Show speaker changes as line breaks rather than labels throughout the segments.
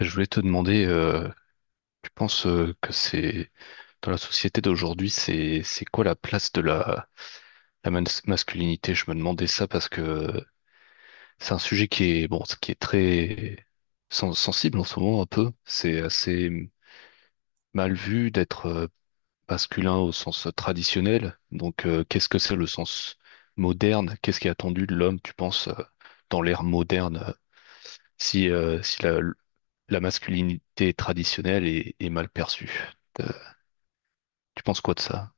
Je voulais te demander, tu penses que c'est dans la société d'aujourd'hui, c'est quoi la place de la masculinité? Je me demandais ça parce que c'est un sujet qui est bon, qui est très sensible en ce moment un peu. C'est assez mal vu d'être masculin au sens traditionnel. Donc, qu'est-ce que c'est le sens moderne? Qu'est-ce qui est attendu de l'homme, tu penses, dans l'ère moderne, si la masculinité traditionnelle est mal perçue? Tu penses quoi de ça?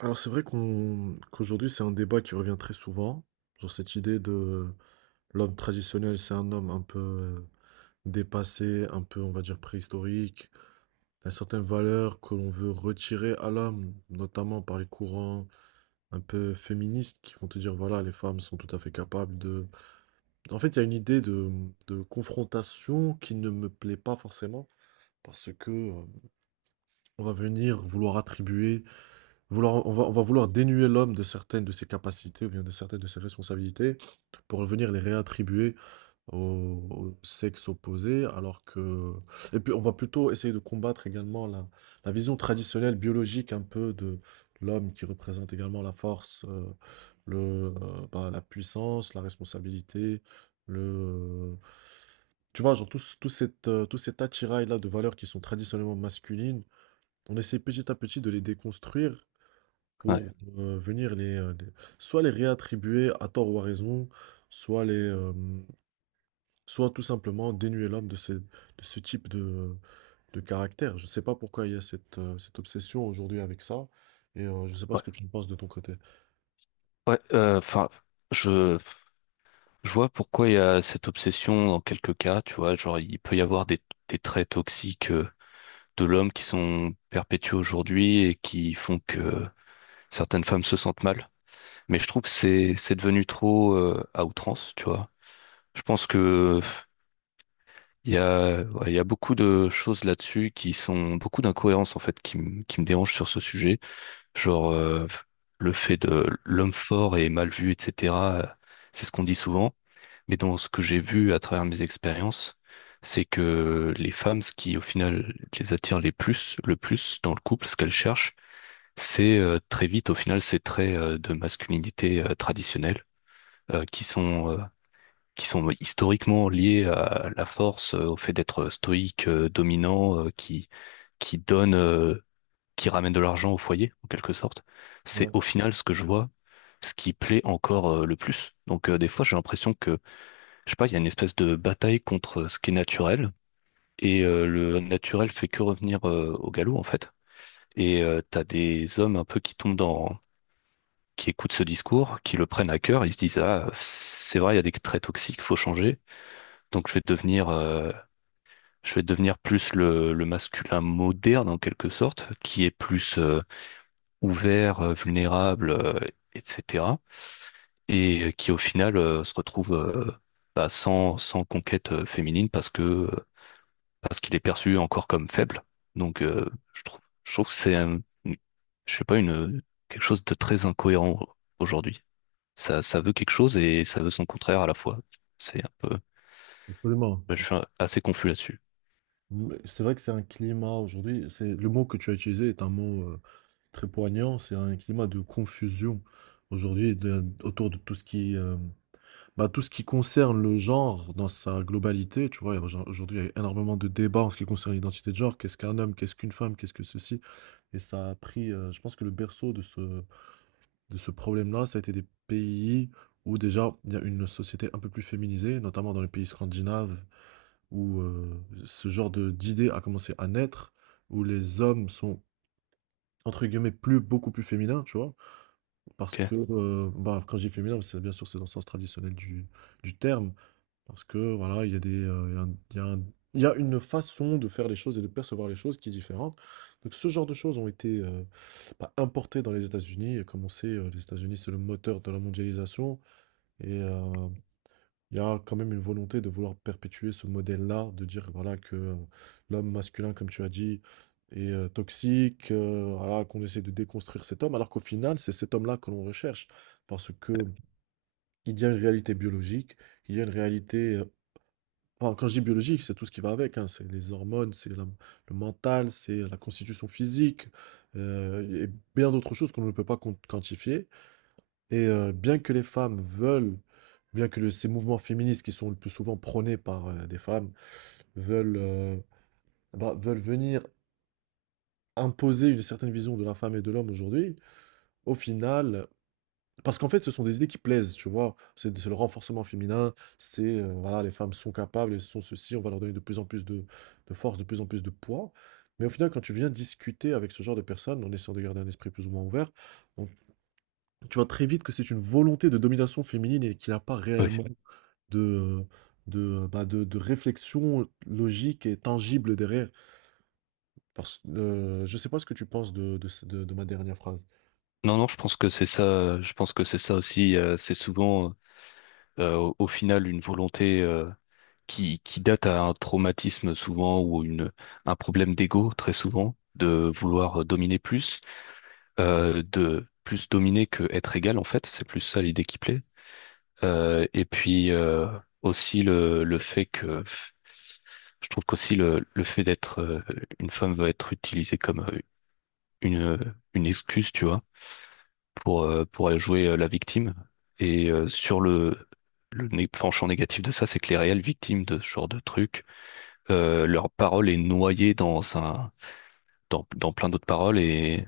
Alors c'est vrai qu'on qu'aujourd'hui c'est un débat qui revient très souvent, genre cette idée de l'homme traditionnel, c'est un homme un peu dépassé, un peu on va dire préhistorique. Il y a certaines valeurs que l'on veut retirer à l'homme, notamment par les courants un peu féministes qui vont te dire voilà, les femmes sont tout à fait capables de... En fait il y a une idée de confrontation qui ne me plaît pas forcément parce que on va venir vouloir attribuer... Vouloir, on va vouloir dénuer l'homme de certaines de ses capacités ou bien de certaines de ses responsabilités pour venir les réattribuer au sexe opposé, alors que... Et puis on va plutôt essayer de combattre également la vision traditionnelle biologique un peu de l'homme, qui représente également la force, le, la puissance, la responsabilité, le... Tu vois, genre tout, tout tout cet attirail-là de valeurs qui sont traditionnellement masculines, on essaie petit à petit de les déconstruire
Ouais,
pour, venir les... Soit les réattribuer à tort ou à raison, soit soit tout simplement dénuer l'homme de ce type de caractère. Je ne sais pas pourquoi il y a cette obsession aujourd'hui avec ça, et je ne sais pas ce
ouais,
que tu en penses de ton côté?
ouais. Enfin, je, je vois pourquoi il y a cette obsession dans quelques cas. Tu vois, genre il peut y avoir des traits toxiques de l'homme qui sont perpétués aujourd'hui et qui font que certaines femmes se sentent mal. Mais je trouve que c'est devenu trop à outrance. Tu vois, je pense que il y a ouais, il y a beaucoup de choses là-dessus qui sont beaucoup d'incohérences en fait qui me dérangent sur ce sujet. Genre, le fait de l'homme fort est mal vu, etc., euh, c'est ce qu'on dit souvent. Mais dans ce que j'ai vu à travers mes expériences, c'est que les femmes, ce qui au final les attire les plus, le plus dans le couple, ce qu'elles cherchent, c'est très vite au final ces traits de masculinité traditionnelle euh, qui sont euh, qui sont historiquement liés à la force, au fait d'être stoïque, dominant, qui donne qui ramène de l'argent au foyer, en quelque sorte, c'est
Ouais,
au final ce que je vois, ce qui plaît encore le plus. Donc des fois, j'ai l'impression que, je sais pas, il y a une espèce de bataille contre ce qui est naturel, et le naturel fait que revenir au galop, en fait. Et t'as des hommes un peu qui tombent dans, qui écoutent ce discours, qui le prennent à cœur, ils se disent, ah, c'est vrai, il y a des traits toxiques, faut changer, donc je vais devenir plus le masculin moderne en quelque sorte, qui est plus ouverts, vulnérables, etc. Et qui au final se retrouve bah, sans conquête féminine parce qu'il est perçu encore comme faible. Donc je trouve que c'est je sais pas une quelque chose de très incohérent aujourd'hui. Ça veut quelque chose et ça veut son contraire à la fois. C'est un peu.
absolument,
Je
abs...
suis assez confus là-dessus.
Mais c'est vrai que c'est un climat aujourd'hui, c'est le mot que tu as utilisé, est un mot, très poignant, c'est un climat de confusion aujourd'hui, de autour de tout ce qui... Bah, tout ce qui concerne le genre dans sa globalité, tu vois. Aujourd'hui, il y a énormément de débats en ce qui concerne l'identité de genre. Qu'est-ce qu'un homme? Qu'est-ce qu'une femme? Qu'est-ce que ceci? Et ça a pris, je pense que le berceau de ce problème-là, ça a été des pays où déjà il y a une société un peu plus féminisée, notamment dans les pays scandinaves, où ce genre d'idée a commencé à naître, où les hommes sont, entre guillemets, plus, beaucoup plus féminins, tu vois. Parce
Ok.
que, quand je dis féminin, c'est bien sûr, c'est dans le sens traditionnel du terme, parce que voilà, il y a... il y a une façon de faire les choses et de percevoir les choses qui est différente. Donc ce genre de choses ont été bah, importées dans les États-Unis. Et comme on sait, les États-Unis, c'est le moteur de la mondialisation. Et il y a quand même une volonté de vouloir perpétuer ce modèle-là, de dire voilà, que l'homme masculin, comme tu as dit, est toxique, voilà, qu'on essaie de déconstruire cet homme, alors qu'au final, c'est cet homme-là que l'on recherche. Parce que il y a une réalité biologique, il y a une réalité... Bon, quand je dis biologique, c'est tout ce qui va avec, hein. C'est les hormones, le mental, c'est la constitution physique, et bien d'autres choses qu'on ne peut pas quantifier. Et bien que les femmes veulent, bien que ces mouvements féministes qui sont le plus souvent prônés par des femmes veulent, veulent venir imposer une certaine vision de la femme et de l'homme aujourd'hui, au final... Parce qu'en fait, ce sont des idées qui plaisent, tu vois? C'est le renforcement féminin, c'est, voilà, les femmes sont capables, elles sont ceci, on va leur donner de plus en plus de force, de plus en plus de poids. Mais au final, quand tu viens discuter avec ce genre de personnes, en essayant de garder un esprit plus ou moins ouvert, on tu vois très vite que c'est une volonté de domination féminine, et qu'il y a pas
Oui.
réellement de, euh, de, de réflexion logique et tangible derrière. Parce Je sais pas ce que tu penses de ce de ma dernière phrase.
Non, non, je pense que c'est ça. Je pense que c'est ça aussi. C'est souvent, au final, une volonté. Qui date à un traumatisme souvent ou une, un problème d'ego très souvent, de vouloir dominer plus, de plus dominer que être égal en fait, c'est plus ça l'idée qui plaît. Et puis aussi le fait que je trouve qu'aussi le fait d'être une femme va être utilisé comme une, euh, une excuse, tu vois, pour aller jouer la victime. Et sur le penchant négatif de ça, c'est que les réelles victimes de ce genre de truc leur parole est noyée dans plein d'autres paroles et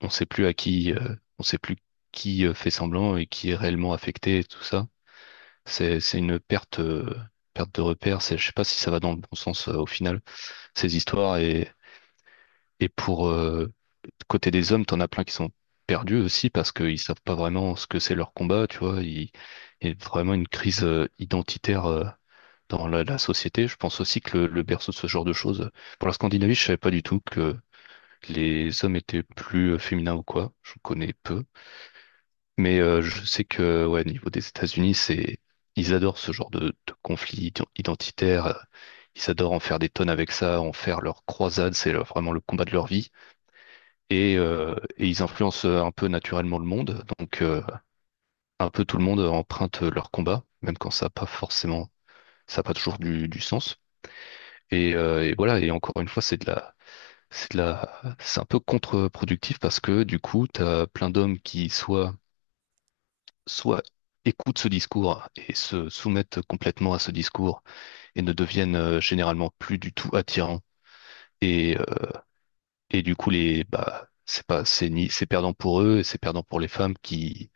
on sait plus on sait plus qui fait semblant et qui est réellement affecté et tout ça. C'est une perte de repère. Je sais pas si ça va dans le bon sens au final, ces histoires et côté des hommes, t'en as plein qui sont perdus aussi parce qu'ils savent pas vraiment ce que c'est leur combat, tu vois. Il y a vraiment une crise identitaire dans la société. Je pense aussi que le berceau de ce genre de choses. Pour la Scandinavie, je savais pas du tout que les hommes étaient plus féminins ou quoi. Je connais peu. Mais je sais que, ouais, au niveau des États-Unis, c'est, ils adorent ce genre de conflit identitaire. Ils adorent en faire des tonnes avec ça, en faire leur croisade. C'est vraiment le combat de leur vie. Et ils influencent un peu naturellement le monde. Donc, un peu tout le monde emprunte leur combat, même quand ça n'a pas toujours du sens. Et voilà, et encore une fois, c'est un peu contre-productif parce que du coup, tu as plein d'hommes qui soit écoutent ce discours et se soumettent complètement à ce discours et ne deviennent généralement plus du tout attirants. Et, euh, et du coup, bah, c'est pas, c'est ni, c'est perdant pour eux et c'est perdant pour les femmes qui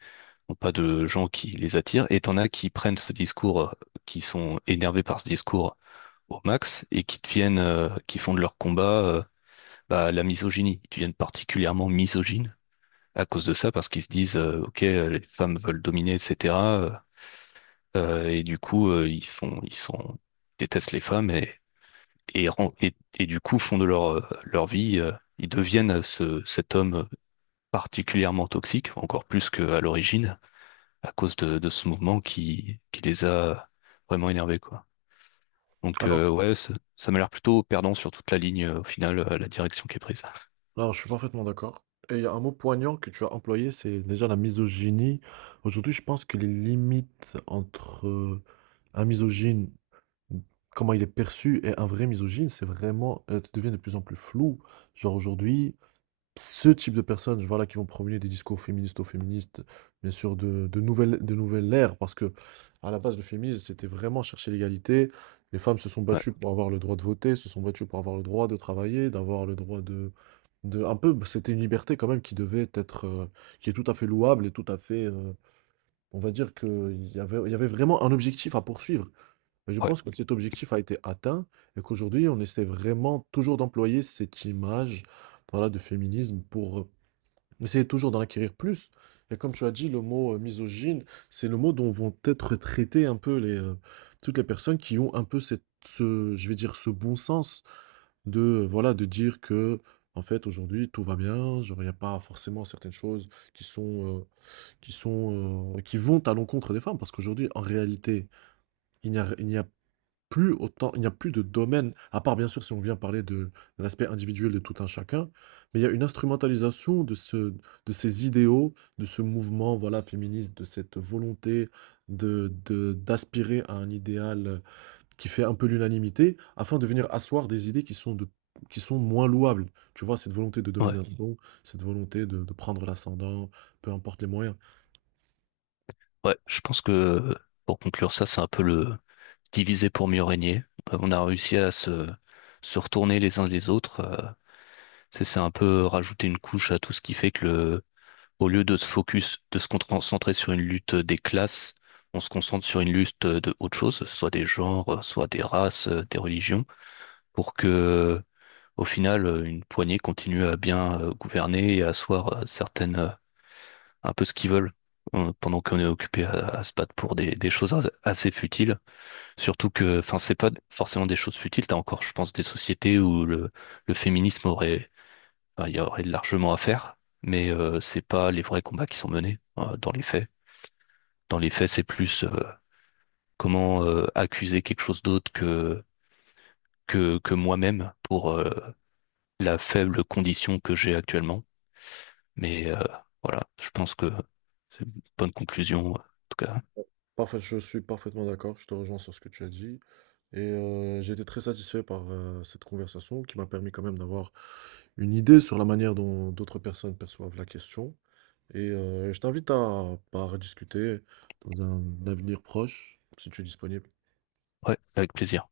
n'ont pas de gens qui les attirent. Et t'en as qui prennent ce discours, qui sont énervés par ce discours au max et qui font de leur combat, bah, la misogynie. Ils deviennent particulièrement misogynes à cause de ça, parce qu'ils se disent, OK, les femmes veulent dominer, etc. euh, et du coup, ils font, ils sont, ils détestent les femmes et du coup font de leur vie, ils deviennent cet homme particulièrement toxique, encore plus qu'à l'origine, à cause de ce mouvement qui les a vraiment énervés, quoi. Donc, ouais, ça m'a l'air plutôt perdant sur toute la ligne, au final, la direction qui est prise.
Alors, je suis parfaitement d'accord. Et il y a un mot poignant que tu as employé, c'est déjà la misogynie. Aujourd'hui, je pense que les limites entre un misogyne, comment il est perçu, et un vrai misogyne, c'est vraiment, devient de plus en plus flou. Genre aujourd'hui, ce type de personnes, voilà, qui vont promener des discours féministes aux féministes, bien sûr, de nouvelles ère, parce que à la base, le féminisme, c'était vraiment chercher l'égalité. Les femmes se sont
Ouais,
battues pour avoir le droit de voter, se sont battues pour avoir le droit de travailler, d'avoir le droit de, un peu, c'était une liberté quand même qui devait être, qui est tout à fait louable et tout à fait, on va dire il y avait vraiment un objectif à poursuivre. Et je
ouais,
pense que cet objectif a été atteint et qu'aujourd'hui, on essaie vraiment toujours d'employer cette image, voilà, de féminisme pour... Essayez toujours d'en acquérir plus. Et comme tu as dit, le mot misogyne, c'est le mot dont vont être traitées un peu toutes les personnes qui ont un peu ce, je vais dire, ce bon sens de, voilà, de dire que, en fait, aujourd'hui, tout va bien, genre, il n'y a pas forcément certaines choses qui sont, euh, qui sont, qui vont à l'encontre des femmes. Parce qu'aujourd'hui, en réalité, il n'y a plus autant, il n'y a plus de domaine, à part bien sûr si on vient parler de l'aspect individuel de tout un chacun, mais il y a une instrumentalisation de ce, de ces idéaux, de ce mouvement, voilà, féministe, de cette volonté d'aspirer à un idéal qui fait un peu l'unanimité, afin de venir asseoir des idées qui sont qui sont moins louables. Tu vois, cette volonté de
ouais.
domination, cette volonté de prendre l'ascendant, peu importe les moyens.
Ouais, je pense que pour conclure ça, c'est un peu le diviser pour mieux régner. On a réussi à se retourner les uns les autres. C'est un peu rajouter une couche à tout ce qui fait que au lieu de se concentrer sur une lutte des classes, on se concentre sur une lutte de autre chose, soit des genres, soit des races, des religions, pour que au final une poignée continue à bien gouverner et à asseoir certaines un peu ce qu'ils veulent pendant qu'on est occupé à se battre pour des choses assez futiles. Surtout que, enfin, c'est pas forcément des choses futiles. T'as encore, je pense, des sociétés où le féminisme aurait, enfin, il y aurait largement à faire, mais c'est pas les vrais combats qui sont menés dans les faits. Dans les faits, c'est plus comment accuser quelque chose d'autre que moi-même pour la faible condition que j'ai actuellement. Mais voilà, je pense que c'est une bonne conclusion, en tout cas.
Parfait, je suis parfaitement d'accord, je te rejoins sur ce que tu as dit. Et j'ai été très satisfait par cette conversation, qui m'a permis quand même d'avoir une idée sur la manière dont d'autres personnes perçoivent la question. Et je t'invite à, bah, à rediscuter dans un avenir proche, si tu es disponible.
Ouais, avec plaisir.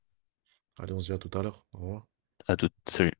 Allez, on se dit à tout à l'heure. Au revoir.
À toutes. Salut.